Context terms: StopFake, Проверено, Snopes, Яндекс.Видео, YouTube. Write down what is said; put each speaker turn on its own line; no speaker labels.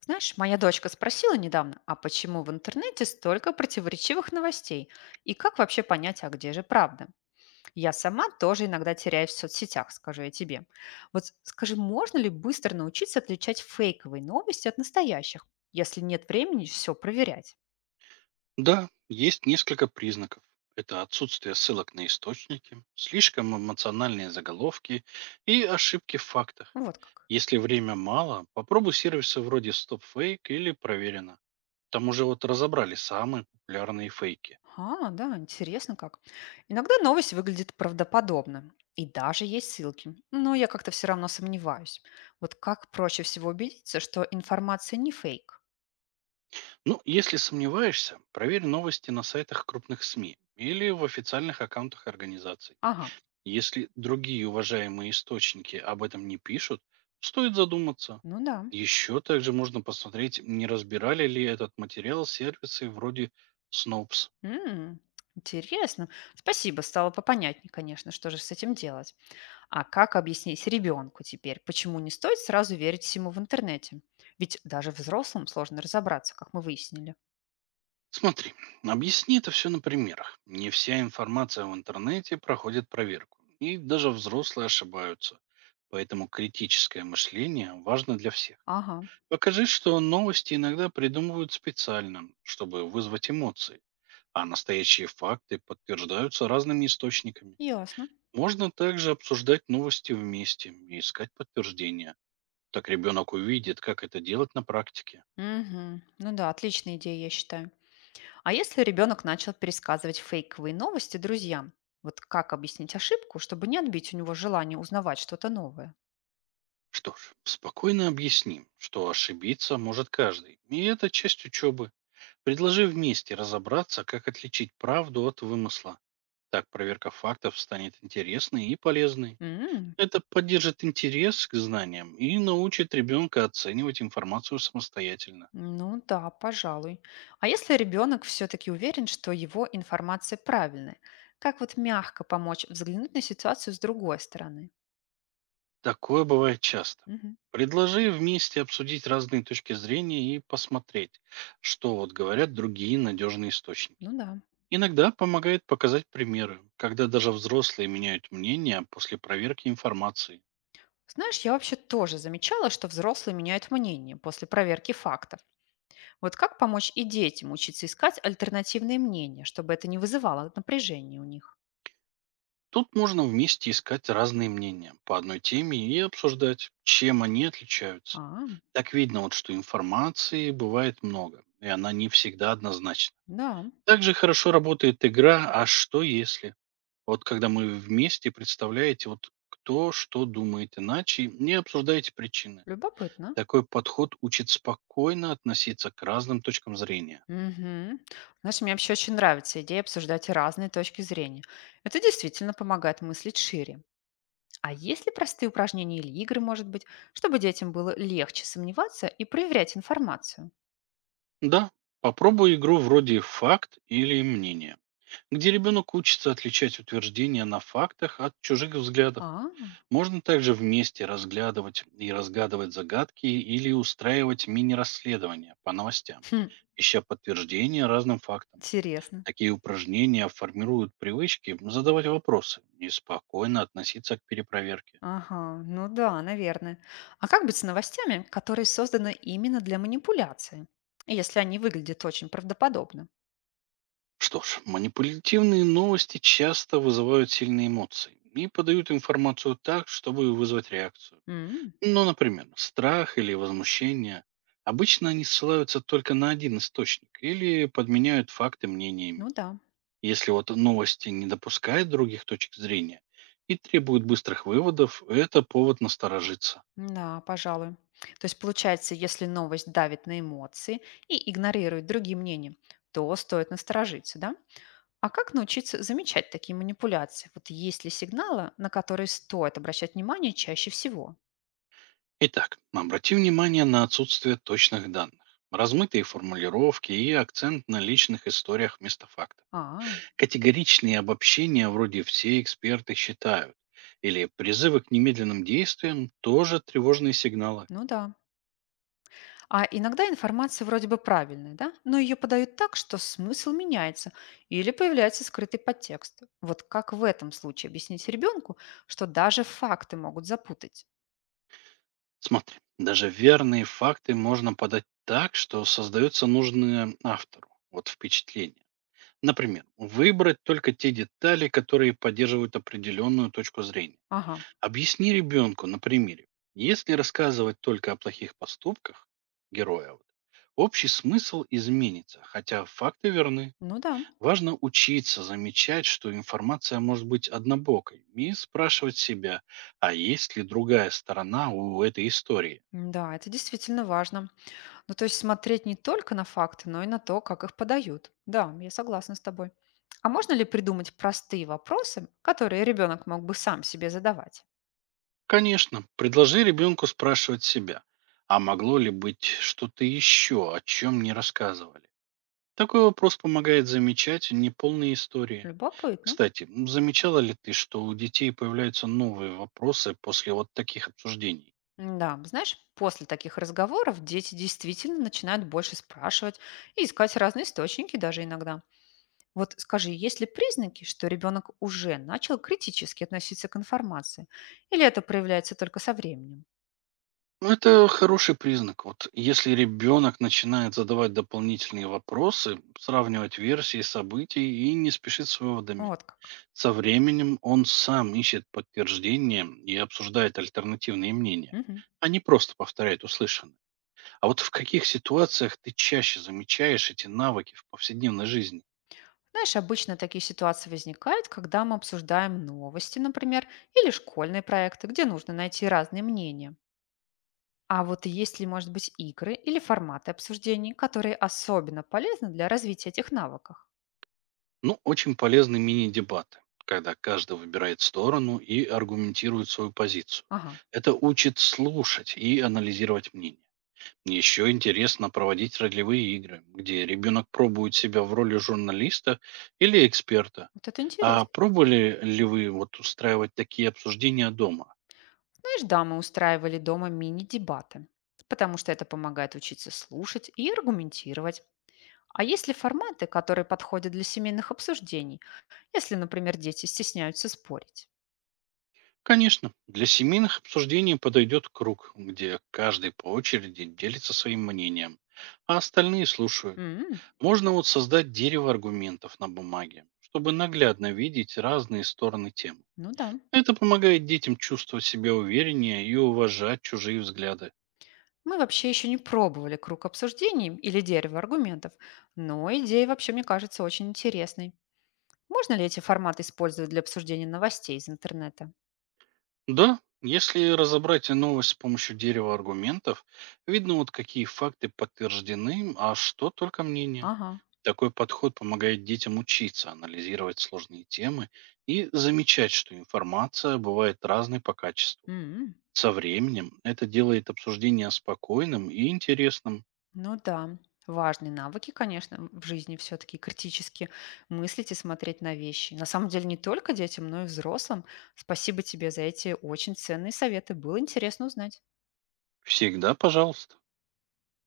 Знаешь, моя дочка спросила недавно, а почему в интернете столько противоречивых новостей? И как вообще понять, а где же правда? Я сама тоже иногда теряюсь в соцсетях, скажу я тебе. Вот скажи, можно ли быстро научиться отличать фейковые новости от настоящих, если нет времени все проверять?
Да, есть несколько признаков. Это отсутствие ссылок на источники, слишком эмоциональные заголовки и ошибки в фактах.
Ну, вот как.
Если время мало, попробуй сервисы вроде StopFake или Проверено. Там уже вот разобрали самые популярные фейки.
А, да, интересно как. Иногда новость выглядит правдоподобно. И даже есть ссылки. Но я как-то все равно сомневаюсь. Вот как проще всего убедиться, что информация не фейк?
Ну, если сомневаешься, проверь новости на сайтах крупных СМИ или в официальных аккаунтах организаций.
Ага,
Если другие уважаемые источники об этом не пишут, стоит задуматься.
ну да.
Еще также можно посмотреть, не разбирали ли этот материал сервисы вроде Snopes.
М, интересно. Спасибо, стало попонятнее, конечно, что же с этим делать. А как объяснить ребенку теперь, почему не стоит сразу верить всему в интернете? Ведь даже взрослым сложно разобраться, как мы выяснили.
Смотри, объясни это все на примерах. Не вся информация в интернете проходит проверку, и даже взрослые ошибаются. Поэтому критическое мышление важно для всех.
Ага,
Покажи, что новости иногда придумывают специально, чтобы вызвать эмоции, а настоящие факты подтверждаются разными источниками.
ясно.
Можно также обсуждать новости вместе и искать подтверждения. Так ребенок увидит, как это делать на практике.
Мгм. Ну да, отличная идея, я считаю. А если ребенок начал пересказывать фейковые новости друзьям, вот как объяснить ошибку, чтобы не отбить у него желание узнавать что-то новое?
Что ж, спокойно объясним, что ошибиться может каждый, и это часть учебы. Предложи вместе разобраться, как отличить правду от вымысла. Так проверка фактов станет интересной и полезной.
М,
Это поддержит интерес к знаниям и научит ребенка оценивать информацию самостоятельно.
ну да, пожалуй. А если ребенок все-таки уверен, что его информация правильная, как вот мягко помочь взглянуть на ситуацию с другой стороны?
Такое бывает часто.
Мгм.
Предложи вместе обсудить разные точки зрения и посмотреть, что вот говорят другие надежные источники.
Ну да.
Иногда помогает показать примеры, когда даже взрослые меняют мнение после проверки информации.
Знаешь, я вообще тоже замечала, что взрослые меняют мнение после проверки фактов. Вот как помочь и детям учиться искать альтернативные мнения, чтобы это не вызывало напряжения у них?
Тут можно вместе искать разные мнения по одной теме и обсуждать, чем они отличаются.
А,
Так видно, вот, что информации бывает много, и она не всегда однозначна.
да,
Также хорошо работает игра «А что если?». Вот когда мы вместе представляете, вот кто что думает иначе, не обсуждаете причины.
любопытно.
Такой подход учит спокойно относиться к разным точкам зрения.
Мгм. Знаешь, мне вообще очень нравится идея обсуждать разные точки зрения. Это действительно помогает мыслить шире. А есть ли простые упражнения или игры, может быть, чтобы детям было легче сомневаться и проверять информацию?
Да, попробуй игру вроде «факт» или «мнение», где ребенок учится отличать утверждения на фактах от чужих взглядов.
А,
Можно также вместе разглядывать и разгадывать загадки или устраивать мини-расследования по новостям,
хм,
ища подтверждения разным фактам.
интересно.
Такие упражнения формируют привычки задавать вопросы и спокойно относиться к перепроверке.
Ага, ну да, наверное. А как быть с новостями, которые созданы именно для манипуляции, если они выглядят очень правдоподобно?
Что ж, манипулятивные новости часто вызывают сильные эмоции и подают информацию так, чтобы вызвать реакцию.
М,
Ну, например, страх или возмущение. Обычно они ссылаются только на один источник или подменяют факты
ну
мнениями.
да.
Если вот новости не допускают других точек зрения и требуют быстрых выводов, это повод насторожиться.
Да, пожалуй. То есть получается, если новость давит на эмоции и игнорирует другие мнения, то стоит насторожиться, да? А как научиться замечать такие манипуляции? Вот есть ли сигналы, на которые стоит обращать внимание чаще всего?
Итак, обрати внимание на отсутствие точных данных, размытые формулировки и акцент на личных историях вместо фактов.
А,
Категоричные обобщения вроде «все эксперты считают» или призывы к немедленным действиям тоже тревожные сигналы.
ну да. А иногда информация вроде бы правильная, да? Но ее подают так, что смысл меняется или появляется скрытый подтекст. Вот как в этом случае объяснить ребенку, что даже факты могут запутать?
Смотри, даже верные факты можно подать так, что создается нужное автору вот впечатление. Например, выбрать только те детали, которые поддерживают определенную точку зрения.
Ага,
Объясни ребенку на примере. Если рассказывать только о плохих поступках героя, вот, общий смысл изменится, хотя факты верны.
ну да.
Важно учиться замечать, что информация может быть однобокой, и спрашивать себя, а есть ли другая сторона у этой истории.
М, да, это действительно важно. Ну, то есть смотреть не только на факты, но и на то, как их подают. Да, я согласна с тобой. А можно ли придумать простые вопросы, которые ребенок мог бы сам себе задавать?
Конечно, предложи ребенку спрашивать себя, а могло ли быть что-то еще, о чем не рассказывали. Такой вопрос помогает замечать неполные истории.
Любопытно.
Кстати, замечала ли ты, что у детей появляются новые вопросы после вот таких обсуждений?
Да, знаешь, после таких разговоров дети действительно начинают больше спрашивать и искать разные источники даже иногда. Вот скажи, есть ли признаки, что ребенок уже начал критически относиться к информации? Или это проявляется только со временем?
Ну, это хороший признак. Вот если ребенок начинает задавать дополнительные вопросы, сравнивать версии событий и не спешит с выводами,
Вот как.
со временем он сам ищет подтверждение и обсуждает альтернативные мнения,
Мгм.
а не просто повторяет услышанное. А вот в каких ситуациях ты чаще замечаешь эти навыки в повседневной жизни?
Знаешь, обычно такие ситуации возникают, когда мы обсуждаем новости, например, или школьные проекты, где нужно найти разные мнения. А вот есть ли, может быть, игры или форматы обсуждений, которые особенно полезны для развития этих навыков?
Ну, очень полезны мини-дебаты, когда каждый выбирает сторону и аргументирует свою позицию.
Ага,
Это учит слушать и анализировать мнение. Еще интересно проводить ролевые игры, где ребенок пробует себя в роли журналиста или эксперта.
вот это
А
интересно.
пробовали ли вы вот устраивать такие обсуждения дома?
Знаешь, да, мы устраивали дома мини-дебаты, потому что это помогает учиться слушать и аргументировать. А есть ли форматы, которые подходят для семейных обсуждений, если, например, дети стесняются спорить?
Конечно, для семейных обсуждений подойдет круг, где каждый по очереди делится своим мнением, а остальные слушают.
М,
Можно вот создать дерево аргументов на бумаге, чтобы наглядно видеть разные стороны темы.
ну да.
Это помогает детям чувствовать себя увереннее и уважать чужие взгляды.
Мы вообще еще не пробовали круг обсуждений или дерево аргументов, но идея вообще, мне кажется, очень интересной. Можно ли эти форматы использовать для обсуждения новостей из интернета?
Да, если разобрать новость с помощью дерева аргументов, видно вот какие факты подтверждены, а что только мнение.
Ага.
Такой подход помогает детям учиться, анализировать сложные темы и замечать, что информация бывает разной по качеству.
М,
Со временем это делает обсуждение спокойным и интересным.
ну да, важные навыки, конечно, в жизни все-таки критически мыслить и смотреть на вещи. На самом деле не только детям, но и взрослым. Спасибо тебе за эти очень ценные советы. Было интересно узнать.
Всегда пожалуйста.